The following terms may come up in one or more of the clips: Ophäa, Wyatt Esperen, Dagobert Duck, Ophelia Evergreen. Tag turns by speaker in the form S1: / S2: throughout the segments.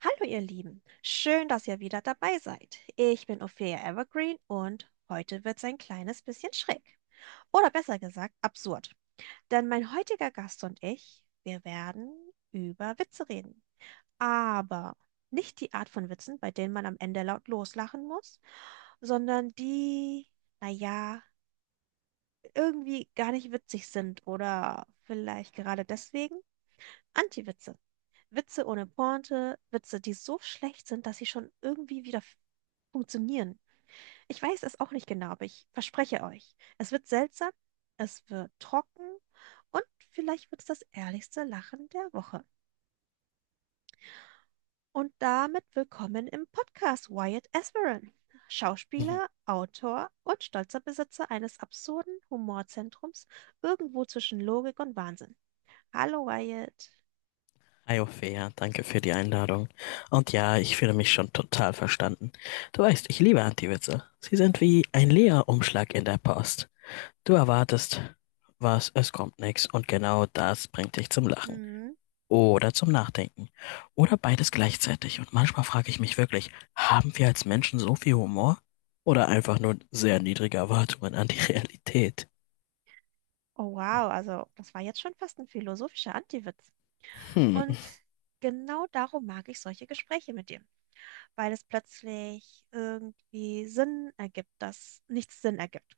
S1: Hallo ihr Lieben, schön, dass ihr wieder dabei seid. Ich bin Ophelia Evergreen und heute wird's ein kleines bisschen schräg. Oder besser gesagt, absurd. Denn mein heutiger Gast und ich, wir werden über Witze reden. Aber nicht die Art von Witzen, bei denen man am Ende laut loslachen muss, sondern die, naja, irgendwie gar nicht witzig sind oder vielleicht gerade deswegen Antiwitze. Witze ohne Pointe, Witze, die so schlecht sind, dass sie schon irgendwie wieder funktionieren. Ich weiß es auch nicht genau, aber ich verspreche euch, es wird seltsam, es wird trocken und vielleicht wird es das ehrlichste Lachen der Woche. Und damit willkommen im Podcast Wyatt Esperen,
S2: Mhm.
S1: Schauspieler, Autor und stolzer Besitzer eines absurden Humorzentrums irgendwo zwischen Logik und Wahnsinn. Hallo Wyatt.
S2: Hi Ophäa, danke für die Einladung. Und ja, ich fühle mich schon total verstanden. Du weißt, ich liebe Anti-Witze. Sie sind wie ein Leerumschlag in der Post. Du erwartest was, es kommt nichts und genau das bringt dich zum Lachen
S1: Hm.
S2: oder zum Nachdenken oder beides gleichzeitig. Und manchmal frage ich mich wirklich, haben wir als Menschen so viel Humor? Oder einfach nur sehr niedrige Erwartungen an die Realität?
S1: Oh wow, also das war jetzt schon fast ein philosophischer Antiwitz.
S2: Hm,
S1: Und genau darum mag ich solche Gespräche mit dir, weil es plötzlich irgendwie Sinn ergibt, dass nichts Sinn ergibt.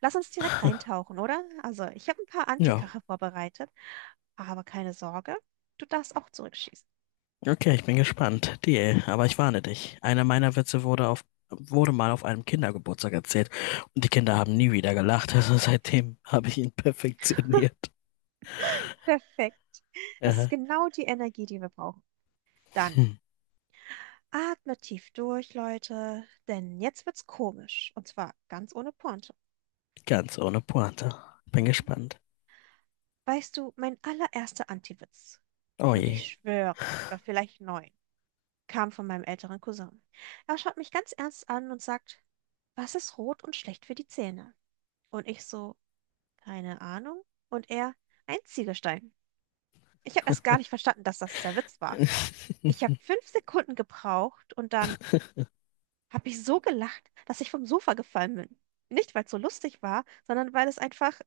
S1: Lass uns direkt reintauchen, oder? Also, ich habe ein paar
S2: ja.
S1: Antikacher vorbereitet, aber keine Sorge, du darfst auch zurückschießen.
S2: Okay, ich bin gespannt. Deal. Aber ich warne dich. Einer meiner Witze wurde mal auf einem Kindergeburtstag erzählt und die Kinder haben
S1: Mhm.
S2: nie wieder gelacht. Also seitdem habe ich ihn perfektioniert.
S1: Perfekt. Das ist
S2: Äh,
S1: genau die Energie, die wir brauchen. Dann
S2: hm,
S1: atmet tief durch, Leute, denn jetzt wird's komisch. Und zwar ganz ohne Pointe.
S2: ganz ohne Pointe. Bin
S1: Mhm.
S2: gespannt.
S1: Weißt du, mein allererster Antiwitz.
S2: Oh
S1: Und ich
S2: je.
S1: schwöre, ich war vielleicht neun, kam von meinem älteren Cousin. Er schaut mich ganz ernst an und sagt, was ist rot und schlecht für die Zähne? Und ich so, keine Ahnung. Und er, ein Ziegelstein. Ich habe erst gar nicht verstanden, dass das der Witz war. Ich habe 5 Sekunden gebraucht und dann habe ich so gelacht, dass ich vom Sofa gefallen bin. Nicht, weil es so lustig war, sondern weil es einfach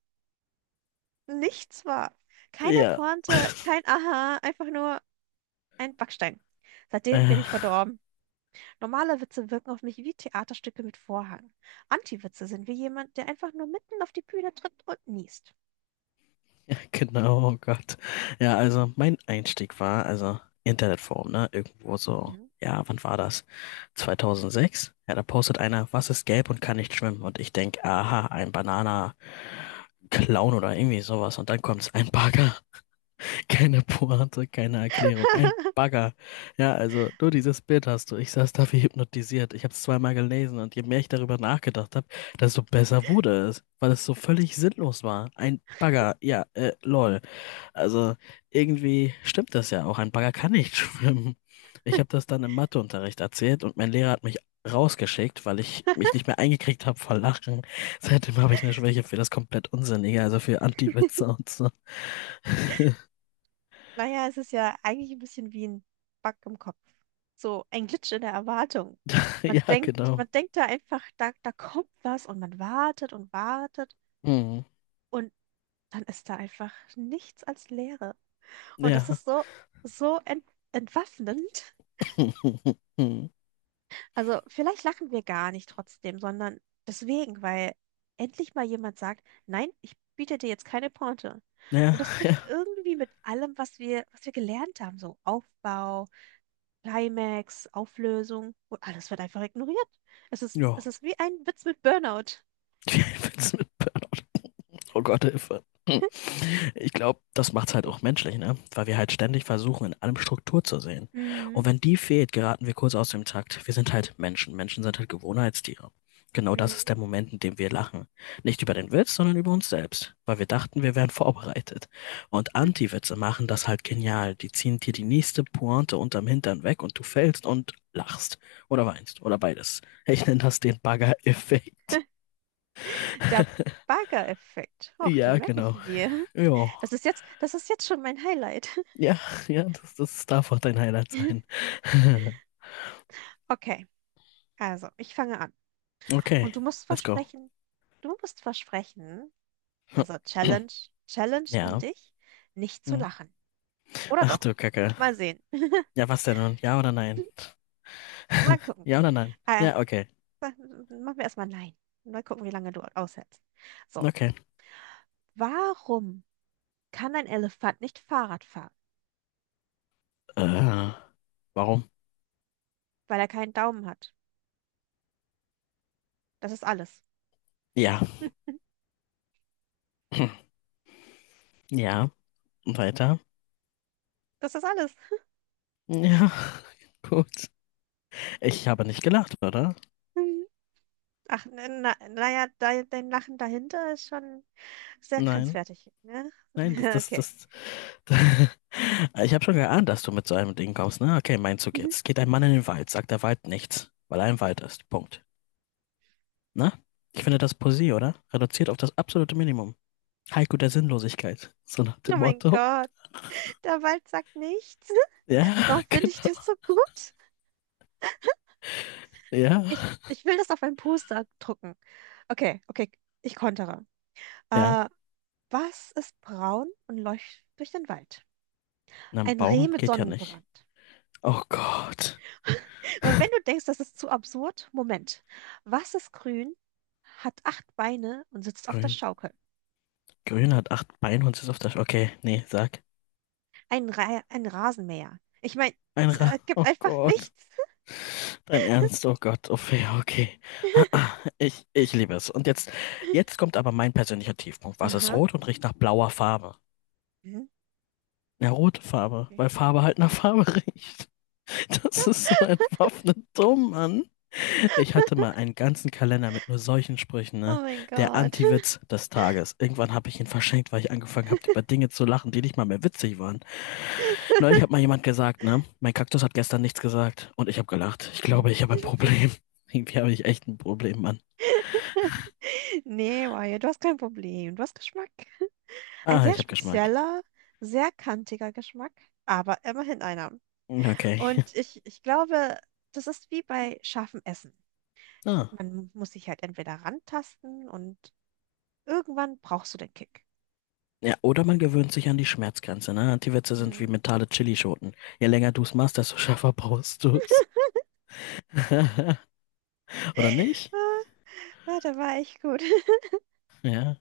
S1: nichts war. Keine
S2: Ja.
S1: Pointe, kein Aha, einfach nur ein Backstein. Seitdem
S2: Äh.
S1: bin ich verdorben. Normale Witze wirken auf mich wie Theaterstücke mit Vorhang. Anti-Witze sind wie jemand, der einfach nur mitten auf die Bühne tritt und niest.
S2: Genau, oh Gott. Ja, also mein Einstieg war, also Internetforum, ne? Irgendwo so,
S1: Mhm.
S2: ja, wann war das? 2006? Ja, da postet einer, was ist gelb und kann nicht schwimmen? Und ich denke, aha, ein Banana-Clown oder irgendwie sowas. Und dann kommt ein Bagger. Keine Pointe, keine Erklärung. Ein Bagger. Ja, also nur dieses Bild hast du. Ich saß da wie hypnotisiert. Ich habe es 2-mal gelesen und je mehr ich darüber nachgedacht habe, desto besser wurde es, weil es so völlig sinnlos war. Ein Bagger, ja, lol. Also irgendwie stimmt das ja auch. Ein Bagger kann nicht schwimmen. Ich habe das dann im Matheunterricht erzählt und mein Lehrer hat mich rausgeschickt, weil ich mich nicht mehr eingekriegt habe vor Lachen. Seitdem habe ich eine Schwäche für das komplett Unsinnige, also für Anti-Witze und so.
S1: Naja, es ist ja eigentlich ein bisschen wie ein Bug im Kopf. So ein Glitch in der Erwartung. Man
S2: Ja,
S1: denkt,
S2: genau.
S1: man denkt da einfach, da kommt was und man wartet und wartet
S2: Hm.
S1: und dann ist da einfach nichts als Leere. Und das
S2: Ja.
S1: ist so entwaffnend.
S2: Hm.
S1: Also vielleicht lachen wir gar nicht trotzdem, sondern deswegen, weil endlich mal jemand sagt, nein, ich biete dir jetzt keine Pointe. Und
S2: Ja,
S1: das bricht
S2: ja.
S1: irgendwie mit allem, was wir gelernt haben, so Aufbau, Climax, Auflösung und alles wird einfach ignoriert. Es ist,
S2: Ja.
S1: es ist wie ein Witz mit Burnout.
S2: Wie ein Witz mit P. Oh Gott, Hilfe. Hm. Ich glaube, das macht's halt auch menschlich, ne? Weil wir halt ständig versuchen, in allem Struktur zu sehen.
S1: Mhm.
S2: Und wenn die fehlt, geraten wir kurz aus dem Takt. Wir sind halt Menschen. Menschen sind halt Gewohnheitstiere. Genau das ist
S1: Mhm.
S2: der Moment, in dem wir lachen. Nicht über den Witz, sondern über uns selbst. Weil wir dachten, wir wären vorbereitet. Und Anti-Witze machen das halt genial. Die ziehen dir die nächste Pointe unterm Hintern weg und du fällst und lachst. Oder weinst. Oder beides. Ich nenne das den Bagger-Effekt.
S1: Der Bagger-Effekt. Och, den
S2: Ja,
S1: merke ich
S2: genau.
S1: mir.
S2: Ja.
S1: Das ist jetzt schon mein Highlight.
S2: Ja, ja, das darf auch dein Highlight sein.
S1: Okay, also ich fange an.
S2: Okay,
S1: Und du musst
S2: let's go.
S1: versprechen, du musst versprechen, also Challenge, Challenge an
S2: Ja.
S1: dich, nicht zu
S2: Hm.
S1: lachen. Oder
S2: Ach du
S1: doch?
S2: Kacke.
S1: Mal sehen.
S2: Ja, was denn nun? Ja oder nein?
S1: Mal gucken.
S2: Ja oder nein?
S1: Äh,
S2: Ja, okay.
S1: ma- machen wir erstmal nein. Mal gucken, wie lange du aushältst. So,
S2: Okay.
S1: warum kann ein Elefant nicht Fahrrad fahren?
S2: Äh, warum?
S1: Weil er keinen Daumen hat. Das ist alles.
S2: Ja.
S1: Hm,
S2: Ja. Weiter.
S1: das ist alles.
S2: Ja. Gut. Ich habe nicht gelacht, oder?
S1: Hm. Ach, naja, dein Lachen dahinter ist schon sehr
S2: Nein.
S1: grenzwertig, ne?
S2: Nein, das, das,
S1: Okay.
S2: das. Ich habe schon geahnt, dass du mit so einem Ding kommst, ne? Okay, mein Zug jetzt. Geht ein Mann in den Wald, sagt der Wald nichts, weil er im Wald ist. Punkt. Na? Ich finde das Poesie, oder? Reduziert auf das absolute Minimum. Haiku der Sinnlosigkeit. So nach
S1: Oh
S2: dem
S1: mein
S2: Motto.
S1: Gott, der Wald sagt nichts.
S2: Ja,
S1: Warum finde ich
S2: genau.
S1: das so gut?
S2: Ja.
S1: Ich will das auf ein Poster drucken. Okay, okay, ich kontere.
S2: Ja.
S1: Äh, was ist braun und läuft durch den Wald?
S2: Na, ein
S1: Ein Reh
S2: Baum
S1: mit
S2: geht ja nicht.
S1: Sonnenbrand.
S2: Oh Gott.
S1: Und wenn du denkst, das ist zu absurd, Moment. Was ist grün, hat acht Beine und sitzt auf der
S2: Grün.
S1: Schaukel?
S2: Grün hat 8 Beine und ist auf der. Sch okay, nee, sag.
S1: Ein Rasenmäher. Ich meine,
S2: Ein
S1: es
S2: Ra.
S1: gibt
S2: Oh
S1: einfach
S2: Gott.
S1: nichts.
S2: Dein Ernst, oh Gott. Oh Fee, okay. Ich liebe es. Und jetzt kommt aber mein persönlicher Tiefpunkt. Was ist
S1: Aha.
S2: rot und riecht nach blauer Farbe?
S1: Mhm.
S2: Ja, rote Farbe,
S1: Okay.
S2: weil Farbe halt nach Farbe riecht. Das ist so entwaffnet dumm, Mann. Ich hatte mal einen ganzen Kalender mit nur solchen Sprüchen, ne?
S1: Oh mein
S2: Der
S1: Gott.
S2: Anti-Witz des Tages. Irgendwann habe ich ihn verschenkt, weil ich angefangen habe, über Dinge zu lachen, die nicht mal mehr witzig waren. Neulich hat mal jemand gesagt, ne? Mein Kaktus hat gestern nichts gesagt. Und ich habe gelacht. Ich
S1: Hm.
S2: glaube, ich habe ein Problem. Irgendwie habe ich echt ein Problem, Mann.
S1: Nee, Wyatt, du hast kein Problem. Du hast Geschmack. Ein
S2: Ah,
S1: sehr
S2: ich habe Geschmack.
S1: spezieller, sehr kantiger Geschmack, aber immerhin einer.
S2: Okay.
S1: Und ich glaube, das ist wie bei scharfem Essen.
S2: Ah.
S1: Man muss sich halt entweder rantasten und irgendwann brauchst du den Kick.
S2: Ja, oder man gewöhnt sich an die Schmerzgrenze, ne? Anti-Witze sind
S1: Hm.
S2: wie mentale Chilischoten. Je länger du es machst, desto schärfer brauchst du es. Oder nicht?
S1: Ah, da war echt gut.
S2: Ja.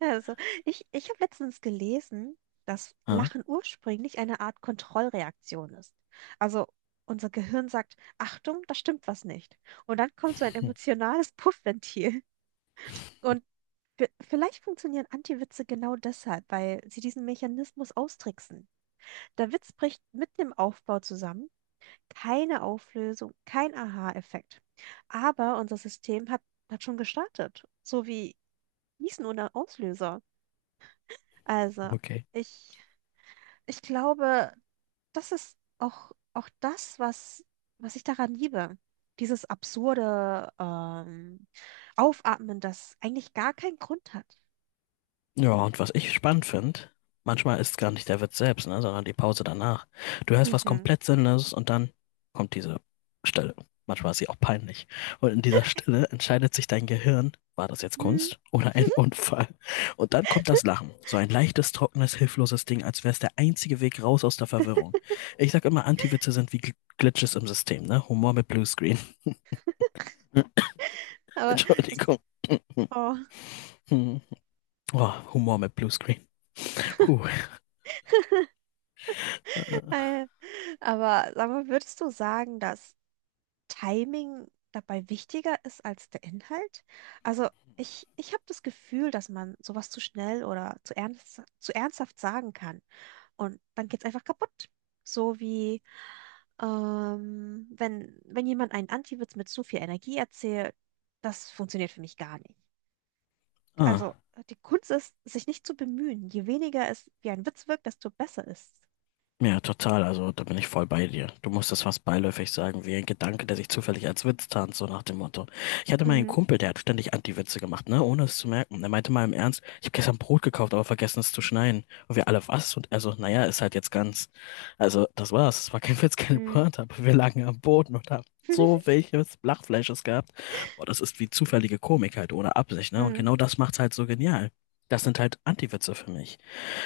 S1: Also, ich habe letztens gelesen, dass
S2: Ah.
S1: Lachen ursprünglich eine Art Kontrollreaktion ist. Also, unser Gehirn sagt, Achtung, da stimmt was nicht. Und dann kommt so ein
S2: Hm.
S1: emotionales Puffventil. Und vielleicht funktionieren Anti-Witze genau deshalb, weil sie diesen Mechanismus austricksen. Der Witz bricht mitten im Aufbau zusammen, keine Auflösung, kein Aha-Effekt. Aber unser System hat schon gestartet, so wie Gießen ohne Auslöser. Also,
S2: Okay.
S1: ich, ich glaube, das ist auch das, was ich daran liebe. Dieses absurde Aufatmen, das eigentlich gar keinen Grund hat.
S2: Ja, und was ich spannend finde, manchmal ist gar nicht der Witz selbst, ne, sondern die Pause danach. Du hörst was
S1: Mhm.
S2: komplett Sinnloses und dann kommt diese Stille. Manchmal ist sie auch peinlich. Und in dieser Stille entscheidet sich dein Gehirn, war das jetzt
S1: Hm,
S2: Kunst oder ein Unfall? Und dann kommt das Lachen. So ein leichtes, trockenes, hilfloses Ding, als wäre es der einzige Weg raus aus der Verwirrung. Ich sag immer, Anti-Witze sind wie Glitches im System, ne? Humor mit Bluescreen.
S1: aber das
S2: Entschuldigung. Hm.
S1: Oh.
S2: Hm. Oh, Humor mit Bluescreen. Puh. Äh,
S1: Aber sag mal, würdest du sagen, dass Timing dabei wichtiger ist als der Inhalt? Also ich habe das Gefühl, dass man sowas zu schnell oder zu ernsthaft sagen kann und dann geht's einfach kaputt. So wie wenn jemand einen Antiwitz mit zu viel Energie erzählt, das funktioniert für mich gar nicht.
S2: Ah.
S1: Also die Kunst ist, sich nicht zu bemühen. Je weniger es wie ein Witz wirkt, desto besser ist es.
S2: Ja, total. Also da bin ich voll bei dir. Du musst das fast beiläufig sagen, wie ein Gedanke, der sich zufällig als Witz tarnt, so nach dem Motto. Ich hatte mal einen
S1: Mhm.
S2: Kumpel, der hat ständig Anti-Witze gemacht, ne, ohne es zu merken. Er meinte mal im Ernst, ich habe gestern Brot gekauft, aber vergessen es zu schneiden. Und wir alle, was? Und also, naja, ist halt jetzt ganz. Also, das war's. Es war kein Witz, keine
S1: Mhm.
S2: Pointe, aber wir lagen am Boden und haben so welches Lachfleisches gehabt. Boah, das ist wie zufällige Komik halt, ohne Absicht, ne? Und
S1: Mhm.
S2: genau das macht's halt so genial. Das sind halt Anti-Witze für mich.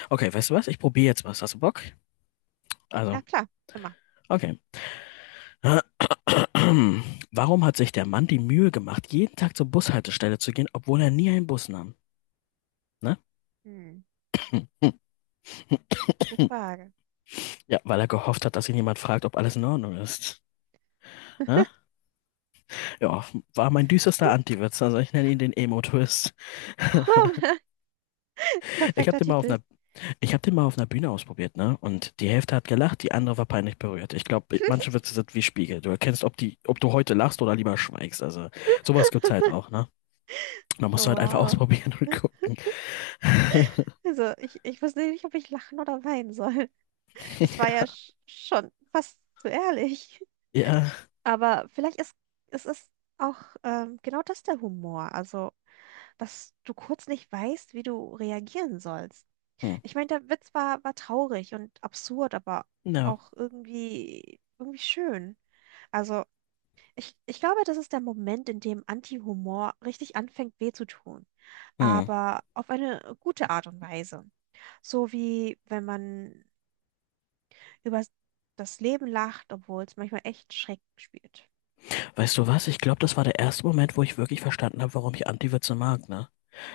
S2: Okay, weißt du was? Ich probiere jetzt was. Hast du Bock?
S1: Ja,
S2: Also,
S1: klar, immer.
S2: okay. Warum hat sich der Mann die Mühe gemacht, jeden Tag zur Bushaltestelle zu gehen, obwohl er nie einen Bus nahm? Ne?
S1: Hm, gute Frage.
S2: Ja, weil er gehofft hat, dass ihn jemand fragt, ob alles in Ordnung ist. Ne? Ja, war mein düsterster Anti-Witz. Also ich nenne ihn den Emo-Twist.
S1: Oh,
S2: Ich habe
S1: perfekter
S2: den mal auf
S1: Titel.
S2: einer, ich habe den mal auf einer Bühne ausprobiert, ne? Und die Hälfte hat gelacht, die andere war peinlich berührt. Ich glaube, manche Witze sind wie Spiegel. Du erkennst, ob du heute lachst oder lieber schweigst. Also sowas gibt's halt auch, ne? Da musst du halt einfach
S1: Wow.
S2: ausprobieren und gucken.
S1: Also, ich wusste nicht, ob ich lachen oder weinen soll. Das war ja schon fast zu ehrlich.
S2: Ja.
S1: Aber vielleicht ist es ist auch genau das der Humor. Also, dass du kurz nicht weißt, wie du reagieren sollst.
S2: Hm.
S1: Ich meine, der Witz war traurig und absurd, aber
S2: No.
S1: auch irgendwie schön. Also, ich glaube, das ist der Moment, in dem Anti-Humor richtig anfängt, weh zu tun,
S2: Hm.
S1: aber auf eine gute Art und Weise. So wie wenn man über das Leben lacht, obwohl es manchmal echt schräg spielt.
S2: Weißt du was? Ich glaube, das war der erste Moment, wo ich wirklich verstanden habe, warum ich Anti-Witze mag, ne?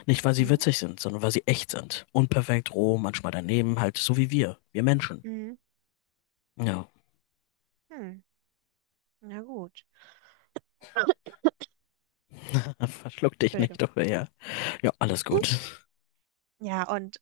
S2: Nicht, weil sie
S1: Hm?
S2: witzig sind, sondern weil sie echt sind. Unperfekt, roh, manchmal daneben, halt so wie wir. Wir Menschen.
S1: Hm.
S2: Ja.
S1: Hm. Na gut.
S2: Verschluck dich
S1: Entschuldigung.
S2: nicht, oder ja. Ja, alles gut.
S1: Ja, und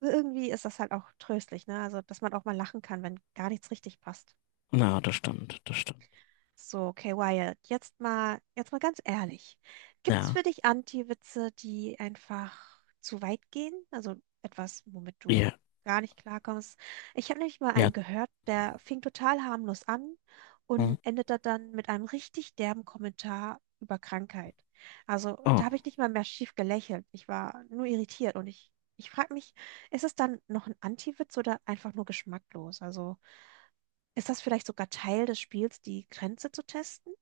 S1: irgendwie ist das halt auch tröstlich, ne? Also, dass man auch mal lachen kann, wenn gar nichts richtig passt.
S2: Na, das stimmt, das stimmt.
S1: So, okay, Wyatt, jetzt mal ganz ehrlich. Gibt's für
S2: Ja.
S1: dich Anti-Witze, die einfach zu weit gehen? Also etwas, womit du
S2: Ja.
S1: gar nicht klarkommst? Ich habe nämlich mal
S2: Ja.
S1: einen gehört, der fing total harmlos an
S2: Hm.
S1: und endete dann mit einem richtig derben Kommentar über Krankheit. Also da
S2: Oh.
S1: habe ich nicht mal mehr schief gelächelt. Ich war nur irritiert und ich frage mich, ist es dann noch ein Anti-Witz oder einfach nur geschmacklos? Also. Ist das vielleicht sogar Teil des Spiels, die Grenze zu testen?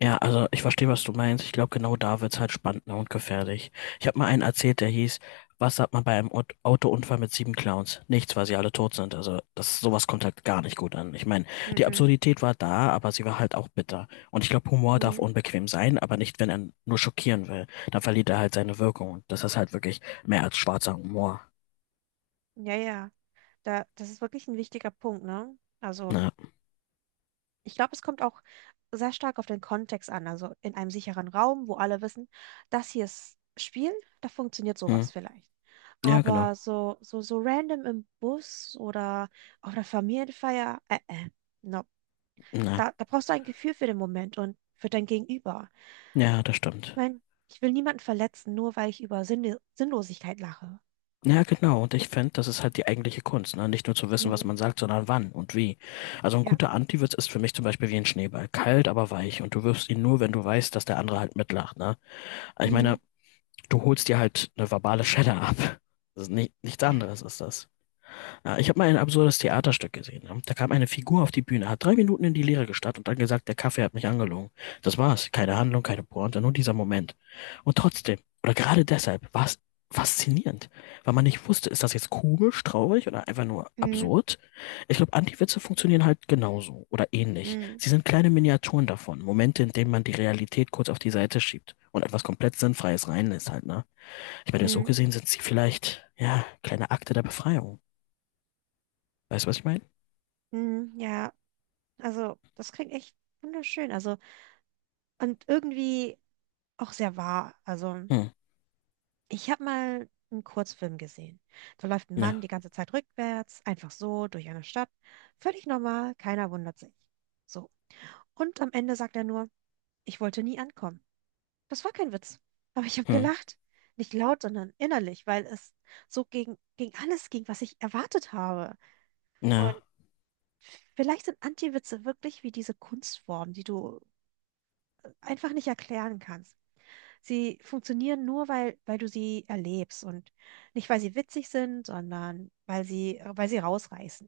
S2: Ja, also ich verstehe, was du meinst. Ich glaube, genau da wird's halt spannender und gefährlich. Ich habe mal einen erzählt, der hieß, was sagt man bei einem Autounfall mit 7 Clowns? Nichts, weil sie alle tot sind. Also sowas kommt halt gar nicht gut an. Ich meine, die
S1: Mhm.
S2: Absurdität war da, aber sie war halt auch bitter. Und ich glaube, Humor darf
S1: Mhm.
S2: unbequem sein, aber nicht, wenn er nur schockieren will. Dann verliert er halt seine Wirkung. Und das ist halt wirklich mehr als schwarzer Humor.
S1: Ja, ja. Das ist wirklich ein wichtiger Punkt, ne? Also,
S2: Na,
S1: ich glaube, es kommt auch sehr stark auf den Kontext an. Also in einem sicheren Raum, wo alle wissen, das hier ist Spiel, da funktioniert
S2: hm.
S1: sowas vielleicht.
S2: Ja, genau.
S1: Aber so random im Bus oder auf einer Familienfeier, no.
S2: Na,
S1: Da brauchst du ein Gefühl für den Moment und für dein Gegenüber.
S2: ja, das
S1: Ich
S2: stimmt.
S1: meine, ich will niemanden verletzen, nur weil ich über Sinnlosigkeit lache.
S2: Ja, genau. Und ich finde, das ist halt die eigentliche Kunst, ne? Nicht nur zu wissen, was
S1: Mhm.
S2: man sagt, sondern wann und wie. Also ein
S1: Ja.
S2: guter Antiwitz ist für mich zum Beispiel wie ein Schneeball. Kalt, aber weich. Und du wirfst ihn nur, wenn du weißt, dass der andere halt mitlacht, ne? Ich
S1: Mhm.
S2: meine, du holst dir halt eine verbale Schelle ab. Das ist nicht, nichts
S1: Ja.
S2: anderes ist das. Ja, ich habe mal ein absurdes Theaterstück gesehen, ne? Da kam eine Figur auf die Bühne, hat 3 Minuten in die Leere gestarrt und dann gesagt, der Kaffee hat mich angelogen. Das war's. Keine Handlung, keine Pointe, nur dieser Moment. Und trotzdem, oder gerade deshalb, war es faszinierend, weil man nicht wusste, ist das jetzt komisch, traurig oder einfach nur
S1: Mhm.
S2: absurd? Ich glaube, Anti-Witze funktionieren halt genauso oder ähnlich.
S1: Mhm.
S2: Sie sind kleine Miniaturen davon, Momente, in denen man die Realität kurz auf die Seite schiebt und etwas komplett Sinnfreies reinlässt halt, ne? Ich meine, so
S1: Mhm.
S2: gesehen sind sie vielleicht, ja, kleine Akte der Befreiung. Weißt du, was ich meine?
S1: Mhm. Ja. Also, das klingt echt wunderschön. Also, und irgendwie auch sehr wahr. Also,
S2: Hm,
S1: ich habe mal einen Kurzfilm gesehen. Da läuft ein
S2: ne,
S1: Mann die ganze Zeit rückwärts, einfach so durch eine Stadt. Völlig normal, keiner wundert sich. So. Und am Ende sagt er nur, ich wollte nie ankommen. Das war kein Witz. Aber ich habe
S2: hm,
S1: gelacht. Nicht laut, sondern innerlich, weil es so gegen alles ging, was ich erwartet habe.
S2: ne.
S1: Vielleicht sind Anti-Witze wirklich wie diese Kunstform, die du einfach nicht erklären kannst. Sie funktionieren nur, weil du sie erlebst und nicht, weil sie witzig sind, sondern weil sie rausreißen.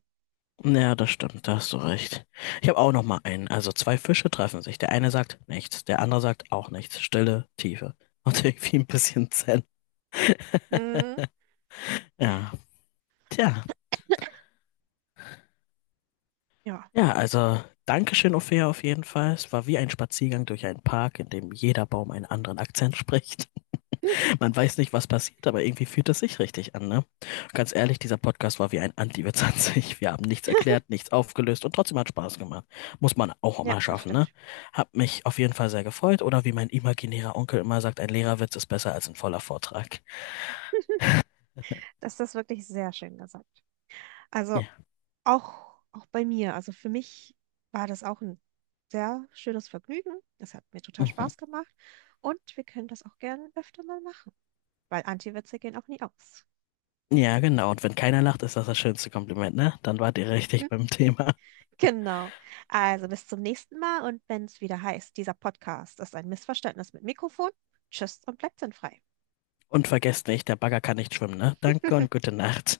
S2: Ja, das stimmt, da hast du recht. Ich habe auch noch mal einen. Also zwei Fische treffen sich. Der eine sagt nichts, der andere sagt auch nichts. Stille, Tiefe. Und irgendwie ein bisschen Zen.
S1: Mhm.
S2: Ja, tja.
S1: Ja.
S2: Ja, also Dankeschön, Ophäa, auf jeden Fall. Es war wie ein Spaziergang durch einen Park, in dem jeder Baum einen anderen Akzent spricht. Man weiß nicht, was passiert, aber irgendwie fühlt es sich richtig an, ne? Und ganz ehrlich, dieser Podcast war wie ein Anti-Witz an sich. Wir haben nichts erklärt, nichts aufgelöst und trotzdem hat Spaß gemacht. Muss man auch
S1: Ja,
S2: mal
S1: das
S2: schaffen, ne?
S1: stimmt.
S2: Hab mich auf jeden Fall sehr gefreut oder wie mein imaginärer Onkel immer sagt, ein Lehrerwitz ist besser als ein voller Vortrag.
S1: Das ist wirklich sehr schön gesagt. Also
S2: Ja,
S1: auch bei mir, also für mich war das auch ein sehr schönes Vergnügen. Das hat mir total
S2: mhm.
S1: Spaß gemacht und wir können das auch gerne öfter mal machen, weil Anti-Witze gehen auch nie aus.
S2: Ja, genau. Und wenn keiner lacht, ist das das schönste Kompliment, ne? Dann wart ihr richtig beim Thema.
S1: Genau. Also bis zum nächsten Mal und wenn es wieder heißt, dieser Podcast ist ein Missverständnis mit Mikrofon. Tschüss und bleibt sinnfrei.
S2: Und vergesst nicht, der Bagger kann nicht schwimmen, ne? Danke und gute Nacht.